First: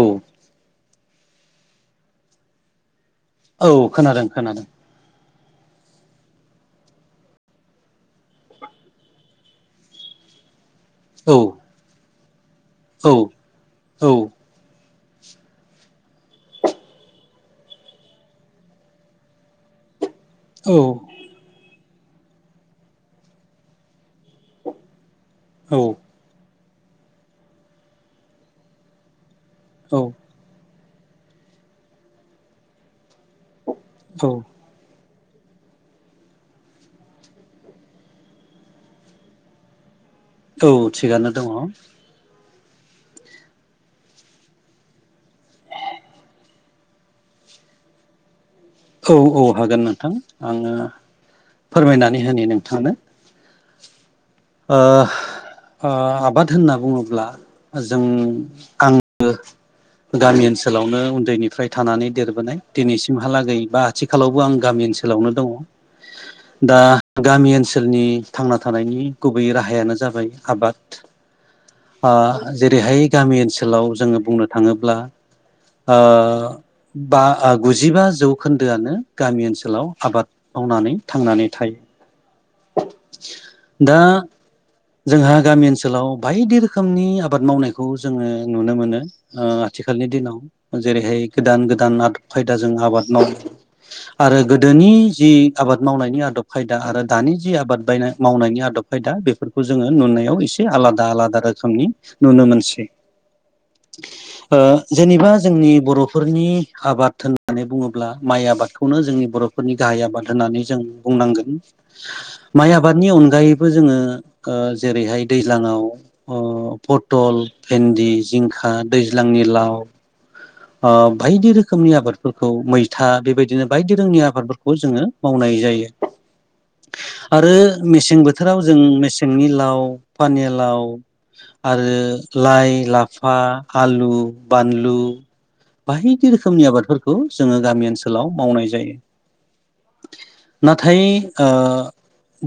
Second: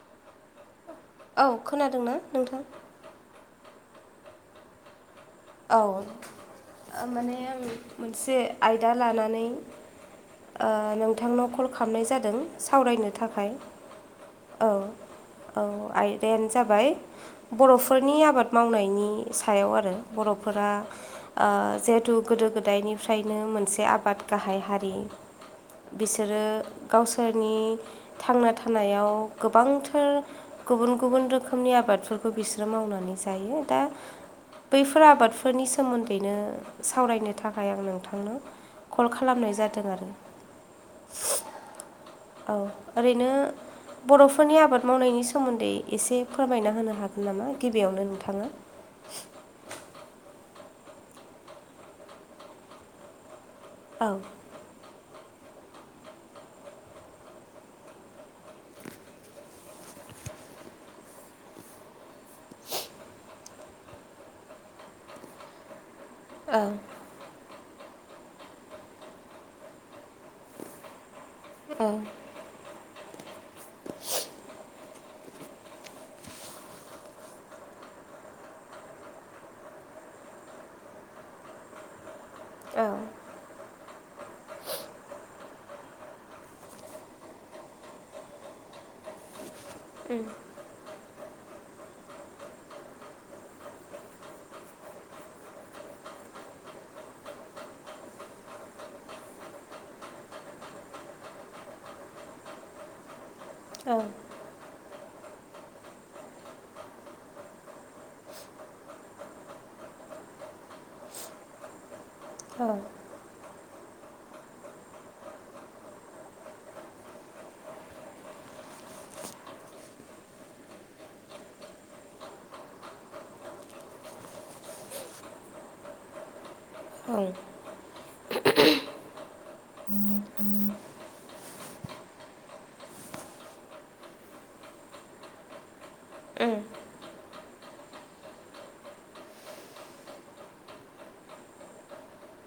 औ औ खोनादोंना नोंथां औ खोनादों खोनादों। औ माने अं मोनसे आयदा लानानै ओ औ नोंथांनाव कल खालामनाय जादों सावरायनो औ थाखाय औ औ। औ आयदायानो जाबाय बर'फोरनि आबाद मावनायनि सायाव आरो बर'फोरा ओ जिहेतु गोदो गोदायनिफ्रायनो मोनसे आबाद गाहाय हारि औ बिसोरो गावसोरनि थांना थानायाव गोबांथार औ गुबुन गुबुन रोखोमनि आबादफोरखौ बिसोरो मावनानै जायो दा औ। बैफोर आबादफोरनि सोमोन्दैनो सावरायनो थाखाय आं नोंथांनो। कल खालामनाय जादों आरो औ थिगानो दङो औ ओरैनो। बर'फोरनि आबाद मावनायनि सोमोन्दै एसे फोरमायना होनो हागोन नामा गिबियावनो नोंथाङा औ औ हागोन नोंथां आङो फोरमायनानै होननि नोंथांनो औ ओ। आ आबाद होनना बुंङोब्ला जों आंङो गामि ओनसोलावनो उन्दैनिफ्राय थानानै देरबोनाय दिनैसिमहालागै बा आथिखालावबो आं गामि ओनसोलावनो दंङ। औ दा गामि ओनसोल ओनसोलनि थांना थानायनि गुबै राहायानो जाबाय आबाद औ आ जेरैहाय गामि ओनसोलाव जोंङो बुंनो थांङोब्ला ओ बा गुजिबा जौ। खोन्दोआनो गामि ओनसोलाव आबाद मावनानै थांनानै थायो। औ दा जोंहा गामि ओनसोलाव बायदि रोखोमनि आबाद मावनायखौ जोंङो नुनो मोनो ओ आथिखालनि दिनाव जेरैहाय गोदान गोदान आदब खायदाजों आबाद मावो आरो गोदोनि जि आबाद मावनायनि आदब खायदा आरो। दानि जि आबाद बायनाय मावनायनि आदब खायदा बेफोरखौ जोंङो नुनायाव एसे आलादा आलादा रोखोमनि नुनो मोनसै औ ओ जेनेबा जोंनि बर'फोरनि आबाद होननानै बुंङोब्ला माइ आबादखौनो जोंनि बर'फोरनि गाहाय आबाद होननानै जों बुंनांगोन। औ औ माइ आबादनि अनगायै बो जोंङो ओ जेरैहाय दैज्लांङाव अ पथल भेन्दि जिंखा आ दैज्लांनि लाव आ बायदि रोखोमनि आबादफोरखौ मैथा बेबायदिनो बायदि रोंनि आबादफोरखौ जोंङो मावनाय जायो। [inaudible] आरो मेसें बोथोराव जों मेसेंनि लाव पानिया लाव आरो लाइ लाफा आलु बानलु बायदि रोखोमनि आबादफोरखौ जोंङो गामि ओनसोलाव मावनाय जायो। नाथाय आ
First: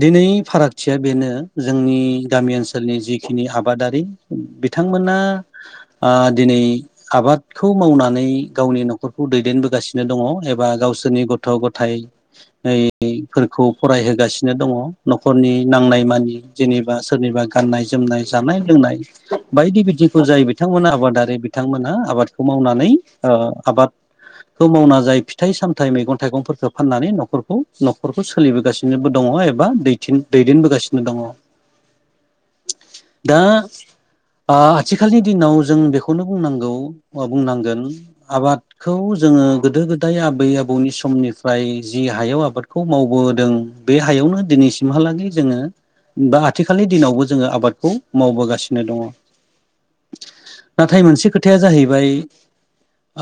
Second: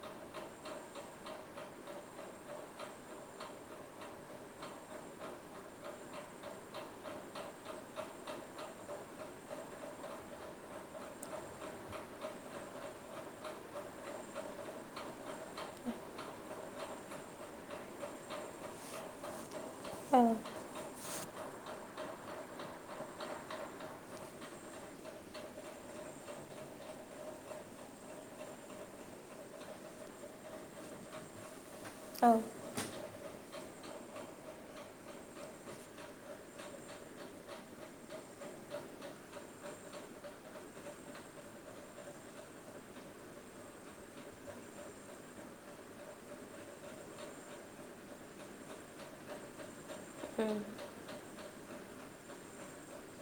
दिनै फारागथिया बेनो जोंनि गामि ओनसोलनि जिखिनि आबादारि बिथांमोना आ दिनै आबाद खौ मावनानै गावनि न'खरखौ दैदेनबोगासिनो दंङ एबा गावसोरनि गथ' ग'थाइ। नाय फोरखौ फरायहोगासिनो दंङ न'खरनि नांनाय मानि जेनेबा सोरनिबा गाननाय जोमनाय जानाय लोंनाय बायदि बिथिंखौ जाय बिथांमोना आबादारि बिथांमोना आबाद खौ मावनानै ओ आबाद खौ मावना जाय फिथाइ सामथाइ मैगं थाइगंफोरखौ फाननानै न'खरखौ न'खरखौ सोलिबोगासिनोबो दङ। दङ एबा दैथिं दैदेनबोगासिनो दङ। औ दा आ आथिखालनि दिनाव जों बेखौनो बुंनांगौ अ बुंनांगोन आबादखौ जोङो गोदो गोदाय आबै आबौनि समनिफ्राय जि हायाव आबादखौ मावबोदों बे हायावनो दिनैसिमहालागै जोङो बा आथिखालनि दिनावबो जोंङो आबादखौ मावबोगासिनो दङ। नाथाय मोनसे खोथाया जाहैबाय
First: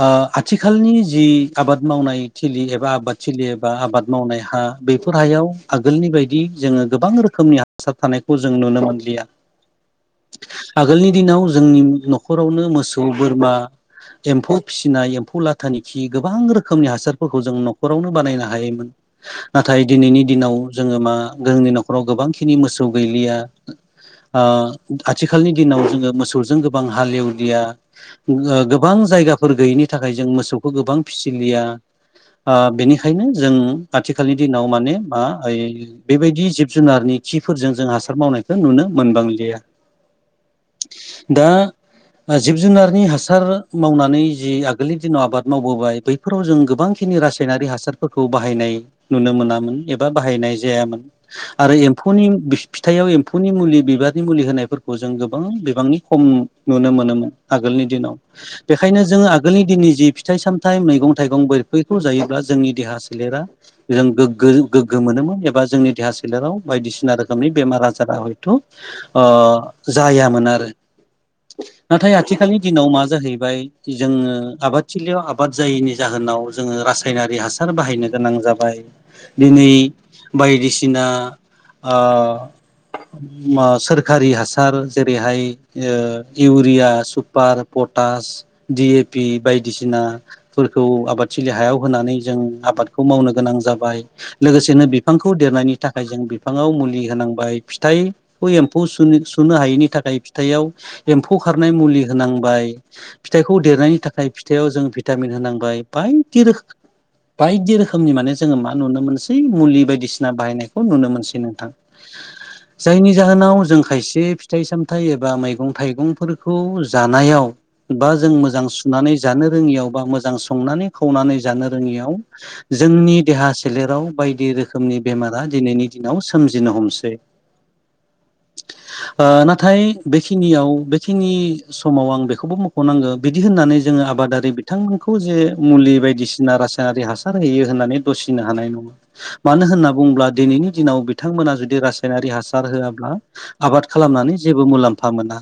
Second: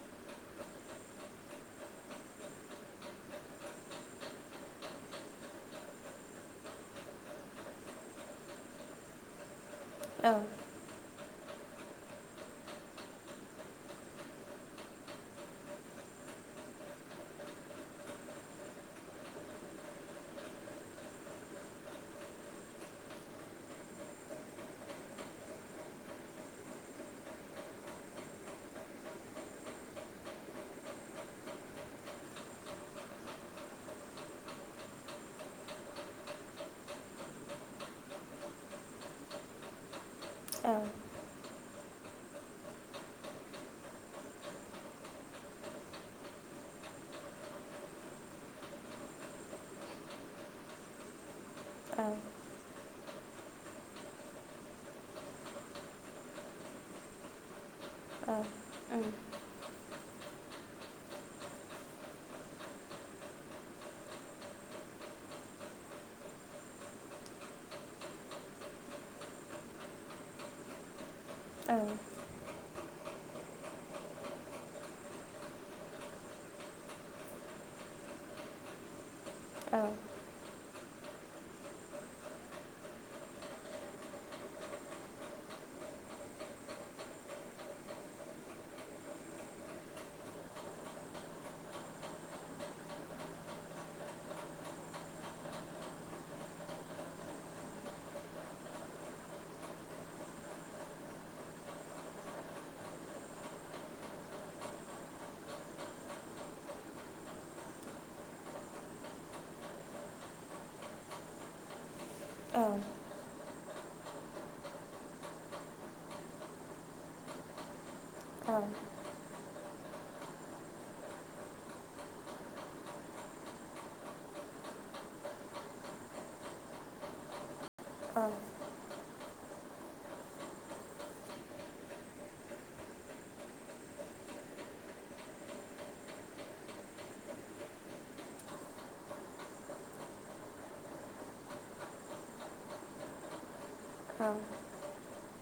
आ आथिखालनि जि आबाद मावनाय थिलि एबा आबादथिलि एबा आबाद मावनाय हा आ बेफोर हायाव आगोलनि बायदि जोङो गोबां रोखोमनि हासार थानायखौ जों नुनो मोनलिया आगोलनि दिनाव जोंनि न'खरावनो मोसौ बोरमा एम्फौ फिसिनाय एम्फौ लाथानि खि गोबां रोखोमनि हासारफोरखौ जों न'खरावनो बानायनो हायो योमोन नाथाय दिनैनि दिनाव जोङो मा जोंनि न'खराव गोबांखिनि मोसौ गैलिया आ आथिखालनि दिनाव जोङो मोसौजों गोबां हालेवलिया ओ गोबां जायगाफोर गैयिनि थाखाय जों मोसौखौ गोबां फिसिलिया आ बेनिखायनो जों आथिखालनि दिनाव माने मा एै बेबायदि जिब जुनारनि खिफोरजों जों हासार मावनायखौ नुनो मोनबांलिया। [inaudible] दा जिब जुनारनि हा सार मावनानै जि आगोलनि दिनाव आबाद मावबोबाय बैफोराव जों गोबांखिनि रासायनारि हासारफोरखौ खौ बाहायनाय नुनो मोनामोन एबा बाहायनाय जायामोन। आरो एम्फौनि फिथाइयाव एम्फौनि मुलि बिबारनि मुलि होनायफोरखौ जों गोबां बिबांनि खम नुनो मोनोमोन आगोलनि दिनाव बेखायनो जोङो आगोलनि दिननि जि फिथाइ सामथायाइ मैगं थाइगं बोरफैखौ जायोब्ला जोंनि देहा सोलेरा जों गोग्गो गोग्गो मोनो मोन। [unintelligible] एबा जोंनि देहा सोलेराव बायदिसिना रोखोमनि बेमार आजारा हयथ' ओ जाया मोन आरो नाथाय आथिखा जाहैबाय जोङो आबादथिलियाव आबाद जायैनि जाहोनाव जोङो रासायनारि हासार बाहायनो गोनां जाबाय दिनै बायदिसिना ओ [unintelligible] सोरखारि हासार जेरैहाय urea super potash D A P बायदिसिना फोरखौ आबादथिलि हायाव होनानै जों आब आबादखौ मावनो गोनां जाबाय लोगोसेनो बिफांखौ देरनायनि थाखाय जों बिफाङाव मुलि होनांबाय। फिथाइ खौ एम्फौ सुन सुनो हायिनि थाखाय फिथाइयाव एम्फौ खारनाय मुलि होनांबाय। फिथाइखौ देरनायनि थाखाय फिथाइआव जों भिटामिन होनांबाय बायदि रोखो बायदि रोखोमनि माने जोङो मा नुनो मोनसै मुलि बायदिसिना बाहायनायखौ नुनो मोनसै नोंथां। जायनि जाहोनाव जों खायसे फिथाइ सामथाइ एबा मैगं थाइगंफोरखौ जानायाव बा जों मोजां सुनानै जानो रोङियाव बा मोजां संनानै खावनानै जानो रोङियाव जोंनि देहा सोलेराव बायदि रोखोमनि बेमारा दिनैनि दिनाव सोमजिनो हमसै। ओ नाथाय बेखिनियाव बेखिनि समाव आं बे खौबो मख'नांगौ बिदि होननानै जोङो आबादारि बिथांमोनखौ जे मुलि बायदिसिना रासायनारि हासार होयो होननानै दुसिनो हानाय नङा मानो होनना बुङोब्ला दिनैनि दिनाव बिथांमोना जुदि रासायनारि हा हासार होआब्ला आबाद खालामनानै जेबो मुलाम्फा मोना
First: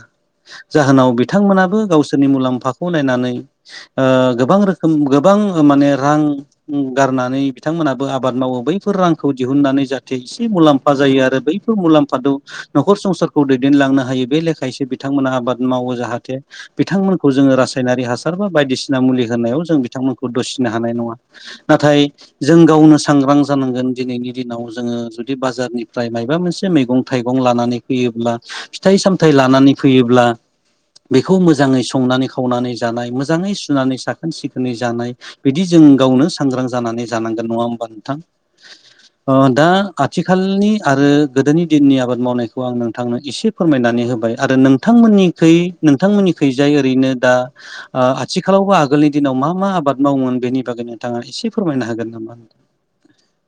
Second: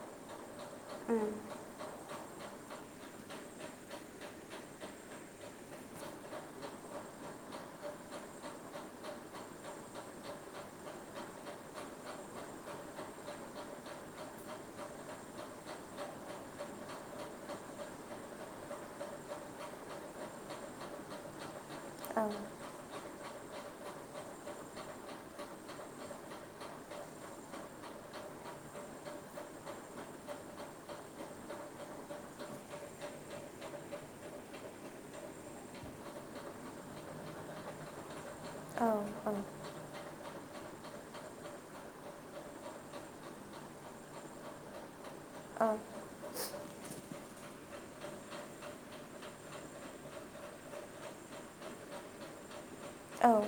जाहोनाव बिथांमोनाबो गावसोरनि मुलाम्फाखौ नायनानै ओ गोबां रोखोम गोबां माने रां गा रनानै बिथांमोनाबो आबाद मावो बैफोर रांखौ दिहुननानै जाहाथे इसे मुलाम्फा जायो आरो बैफोर मुलाम फादौ नखर संसारखौ दैदेनलांनो हायो बे लेखायैसो बिथांमोना आबाद मावो जाहाथे बिथांमोनखौ जोङो रासायनारि हासार बा बायदिसिना मुलि होनायाव जों बिथांमोनखौ दुसिनो हानाय नङा। नाथाय जों गावनो सांग्रां जानांगोन दिनैनि दिनाव जोङो जुदि बाजारनिफ्राय मायबा मोनसे मैगं थाइगं लानानै फैयोब्ला फिथाइ सामथायाइ लानानै फैयोब्ला [inaudible] बेखौ मोजाङै संनानै खावनानै जानाय मोजाङै सुनानै साखोन-सिखोनै जानाय बिदि जों गाव गावनो सांग्रां जानानै जानांगोन नङा होमबा नोंथां दा ओ आथि खालनि आरो गोदोनि दिननि आबाद मावनायखौ आं नोंथांनो एसे फोरमायनानै होबाय आरो नोंथा थांमोननिखै नोंथांमोननि खैजाय ओरैनो दा ओ आथिखालावबो आगोलनि दिनाव मा मा आबाद मावोमोन बेनि बागै नोंथाङा एसे फोरमायनो हागोन नामा? औ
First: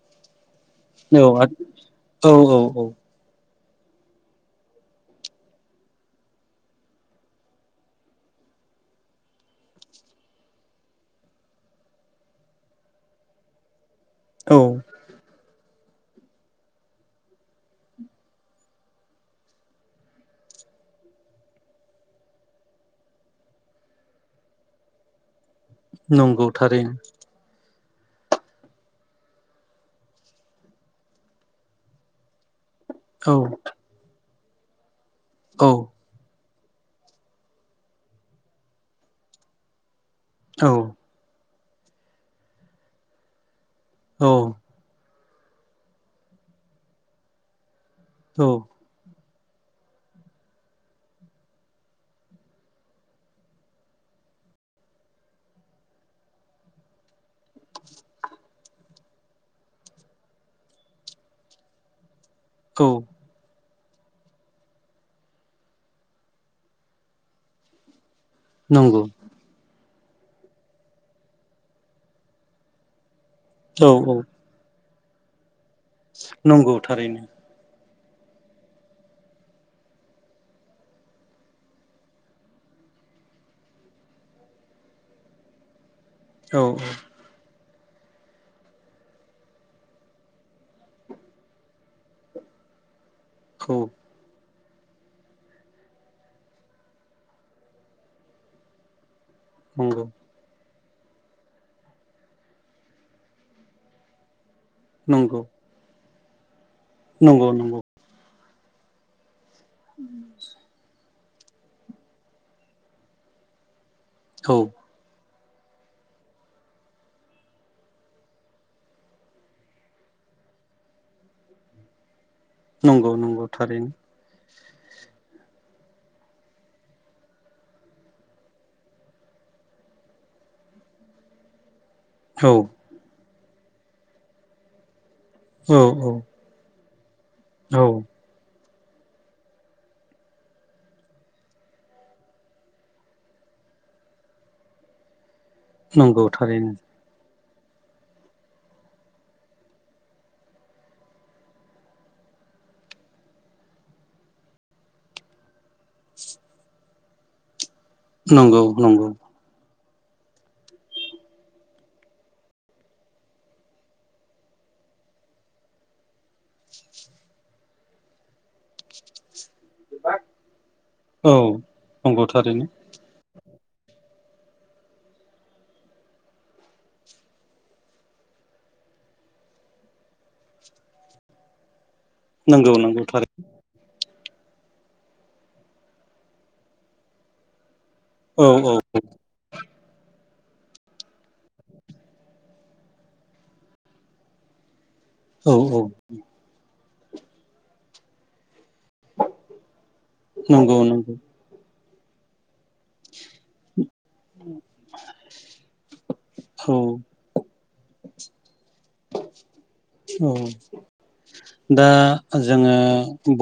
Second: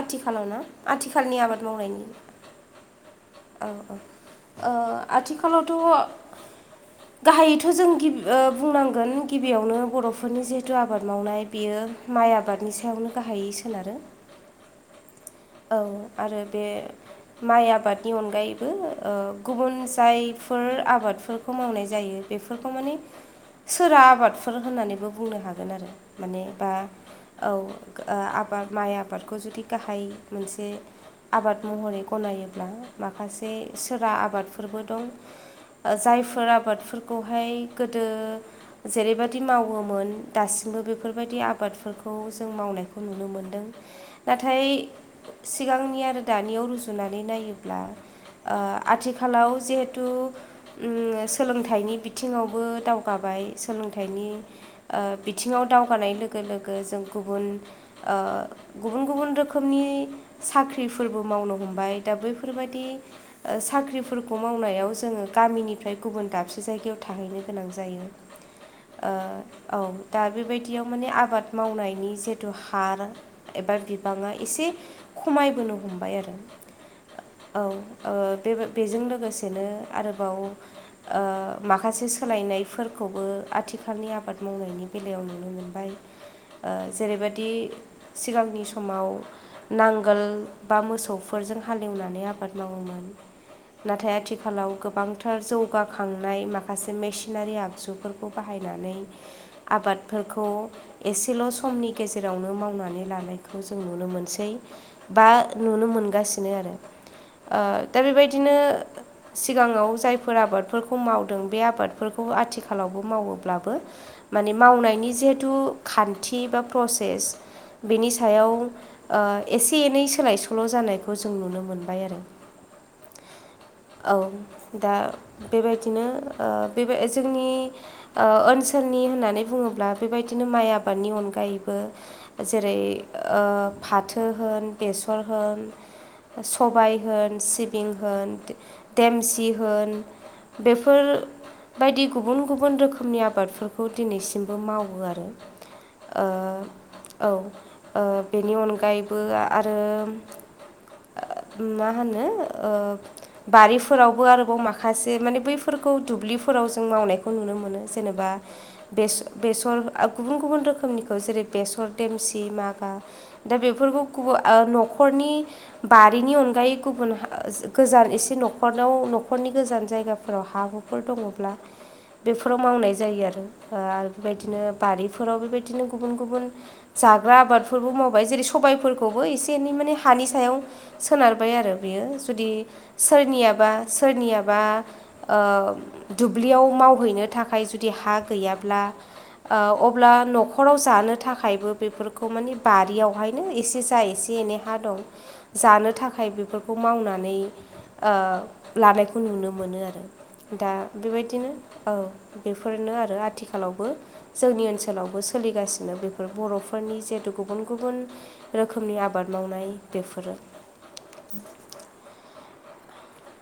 आथिखालाव ना? औ आथिखालनि आथ आबाद मावनायनि औ औ औ औ औ ओ आथिखालावथ' गाहायैथ' जों गिब बुंनांगोन गिबियावनो बर'फोरनि जिहेथु आबाद मावनाय बेयो यो माइ आबादनि सायावनो गाहायै सोनारो। औ औ आरो बे माइ आबादनि अनगायैबो ओ गुबुन जायफोर आबादफोरखौ मावनाय जायो बेफोरखौ माने सोरा आबादफोर होननानैबो बुंनो हा गोन आरो माने नंगौ बा थारैनो औ आबाद माइ आबादखौ जुदि गाहाय मोनसे आबाद महरै गनायोब्ला औ माखासे सोरा आबादफोरबो दं। औ ओ जायफोर आबादफोरखौहाय गोदो जेरैबायदि मावोमोन औ दासिमबो बेफोरबायदि आ बादफोरखौ जों मावनायखौ नुनो मोनदों औ नाथाय सिगांनि आरो दानियाव रुजुनानै नायोब्ला ओ औ आथि खालाव जिहेथु ओ सोलोंथाइनि बिथिङावबो दावगाबाय सोलोंथाइ नि ओ बिथिङाव दावगानाय लोगो लोगो जों गुबुन ओ गुबुन गु बुन रोखोमनि साख्रिफोरबो मावनो हमबाय दा बैफोरबायादि औ साख ख्रिफोरखौ मावनायाव जोङो गामिनिफ्राय गुबुन दाबसे जायगायाव थाहैनो गोनां जायो। नंगौ ओ औ। दा बेबायदियाव माने आबाद मावनायनि जिथु हार एबा औ औ बिबाङा एसे खमायबोनो हमबाय आरो नंगौ थारैनो औ। ओ बेबा‌ बे बेजों लोगोसेनो आरोबाव ओ माखासे सोलायनायफोर खौबो आथिखालनि आबाद मावनायनि बेलायाव नुनो मोनबाय। औ ओ जेरैबादि सिगांनि समाव नांगोल बा मोसौफोरजों हालेवनानै आबाद मावोमोन नाथाय आथि खालाव गोबांथार जौगाखांनाय माखासे मेसिनारि आगजुफोरखौ बाहायनानै औ नंगौ आबादफोरखौ एसेल' समनि गेजेरावनो मावनानै लानायखौ जों नुनो मोनसै। बा नंगौ नुनो मोनगासिनो आरो नंगौ ओ नंगौ दा बेबायदिनो सिगाङाव जायफोर आबादफोरखौ मावदों बे आबादफोरखौ आथिखालावबो मावोब्लाबो माने औ मावनायनि जे थु खान्थि बा प्रसेस बेनि सायाव ओ एसे एनै सोलाय सोल' जानायखौ जों नुनो मोनबाय आरो। नंगौ नंगौ थारैनो। औ दा बेबायदिनो ओ बेबाय जोंनि ओनसोलनि ओ होननानै बुङो ब्ला बेबायदिनो माइ आबादनि अनगायै बो औ जेरै ओ फाथो होन बे सर होन औ औ सबाय होन औ सिबिं होन देमसि होन बेफोर बायदि गुबुन गुबुन रोखोमनि आबादफोरखौ दिनैसिमबो मावो आरो। नंगौ थारैनो। ओ बेनि अनगायैबो आरो। मा होनो ओ बारिफोरावबो आरोबाव माखासे माने बै। फोरफोरखौ दुब्लिफोराव जों मावनायखौ नुनो मोनो जेनेबा नंगौ नंगौ बेस बेसर। गुबुन गुबुन रोखोमनिखौ जेरै बेसर देमसि मागा दा बेफोरखौ। बो आ न'खरनि बारिनि अनगायै गुबुन गोजान एसे न। खरआव न'खरनि गोजान जायगाफोराव हा हुफोर औ दङब्ला नंगौ बेफोराव थारैनो मावनाय जायो आरो। आरो बेबायदिनो बारिफोराव बेबायदिनो गुबुन गुबुन जाग्रा आबादफोरबो मावबाय जेरै सबायफोर। खौबो एसे- एनै माने हानि सायाव सोनारबाय आरो। बेयो जुदि नंगौ नंगौ थारै सोरनियाबा। सोरनियाबा ओ दुब्लियाव मावहैनो थाखाय जु। दि हा औ औ गैयाब्ला ओ अब्ला ओ न'। खराव जानो थाखायबो बेफोरखौ मानि बारियावहायनो एसे जा एसे - एनै हा दं। औ औ जानो थाखाय बेफोरखौ मावनानै ओ। लानायखौ नुनो मोनो आरो दा नंगौ नंगौ बेबायदिनो। औ बेफोरनो आरो आथिखालावबो जोंनि ओनसोलावबो सोलिगासिनो बेफोर। औ बर'फोरनि जिहेतु गुबुन गुबुन रोखोमनि आबाद मावनाय। औ बेफोरो दा जोङो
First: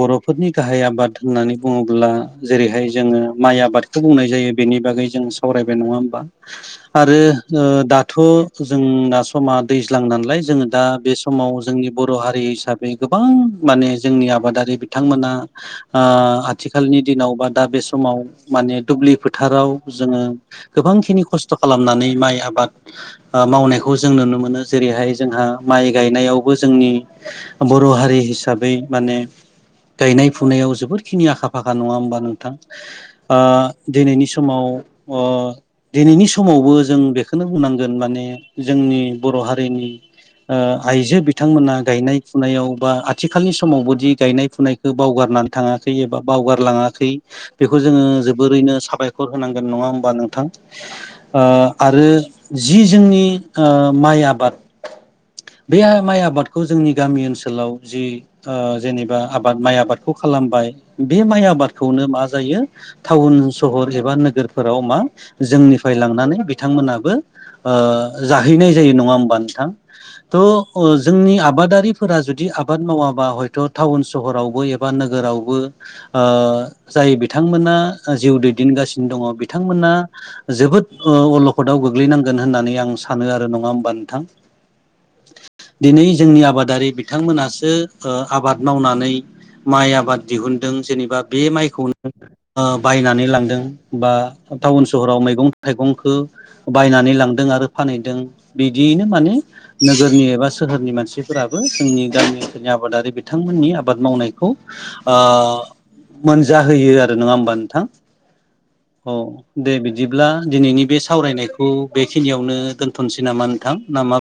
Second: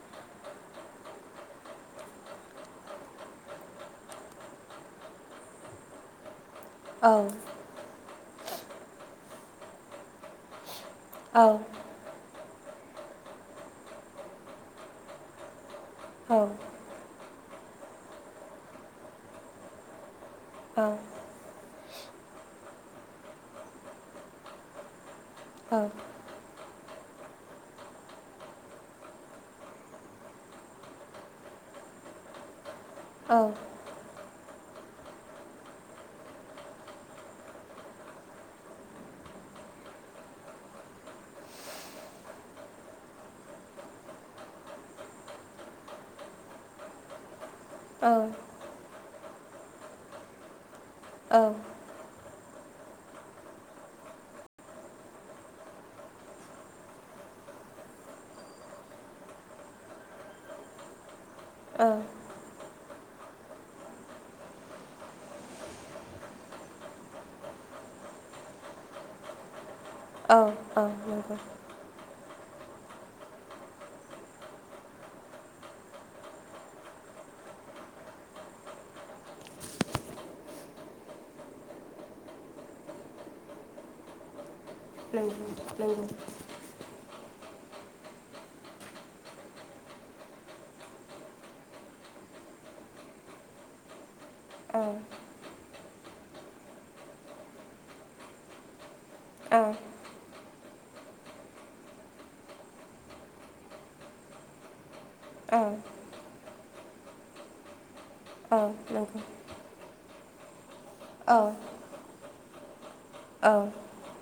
बर'। फोरनि गाहाय आबाद होननानै बुङोब्ला जेरैहाय जोङो माइ आबादखौ बुंनाय जायो बेनि बागै जों। सावरायबाय नङा होमबा? औ आरो ओ दाथ' जों दा समा दैज्लां नालाय जोङो दा बे औ समाव जोंनि बर' हारि हिसाबै गोबां माने जोंनि आबादारि बिथांमोना ओ औ आथिखालनि दिनाव बा दा बे समाव माने दुब्लि फोथाराव जोङो औ गोबांखिनि खस्थ' खालामनानै माइ आबाद ओ मावनायखौ जों नुनो मोनो जेरैहाय जोंहा माइ औ गायनायावबो जोंनि बर' हारि हिसाबै माने गायनाय फुनायाव जोबोरखिनि आखा- फाखा नङा होमबा नोंथां औ ओ दिनैनि समाव ओ दिनैनि समावबो जों बेखोनो बुंनांगोन माने जोंनि बर' हारिनि ओ आइजो बिथांमोना गायनाय - फुनायाव बा आथिखालनि समावबोदि गायनाय फुनायखै बावगारनानै थाङा। थै एबा बावगारलाङाखै बेखौ जोङो जोबोरैनो साबायखर होनांगोन नङा होमबा नोंथां ओ आरो जि जोंनि ओ माइ आबाद बे आ माइ आबादखौ जोंनि गामि ओनसोलाव जि ओ जेनेबा आबाद माइ आबादखौ खालामबाय बे माइ औ आबादखौनो मा जायो टाउन सहर एबा नोगोरफोराव मा जोंनिफ्राय लांनानै बिथांमोनाबो ओ ओ जाहैनाय जायो नङा होमबा नोंथां औ थ' औ ओ जोंनि आबादारिफोरा जुदि आबाद मावाबा हयथ' टाउन - सहरावबो एबा नोगोरावबो ओ जाय बिथांमोना ओ जिउ दैदेनगासिनो दङ बिथांमोना जोबोद ओ अलखदाव गोग्लैनांगोन होननानै नै आं सानो आरो नङा होमबा नोंथां नंगौ नंगौ दिनै नंगौ जोंनि आबादारि बिथांमोना थो ओ आबाद मावनानै माइ आबाद दिहुनदों जेनेबा बे माइखौनो ओ बायनानै लांदों बा औ टाउन सहराव मैगं थाइगंखो बायनानै लांदों आरो फानहैदों बिदियैनो माने औ नोगोरनि एबा सोहोरनि मानसिफोराबो जोंनि गामि ओनसोलनि आबादारि बिथांमोननि आबाद मावनायखौ ओ औ मोनजाहोयो आरो नङा होमबा नोंथां। औ औ नंगौ दे बिदिब्ला दिनैनि बे सावरायनायखौ बेखिनियावनो दोनथ'नोसै नामा औ नोंथां नामा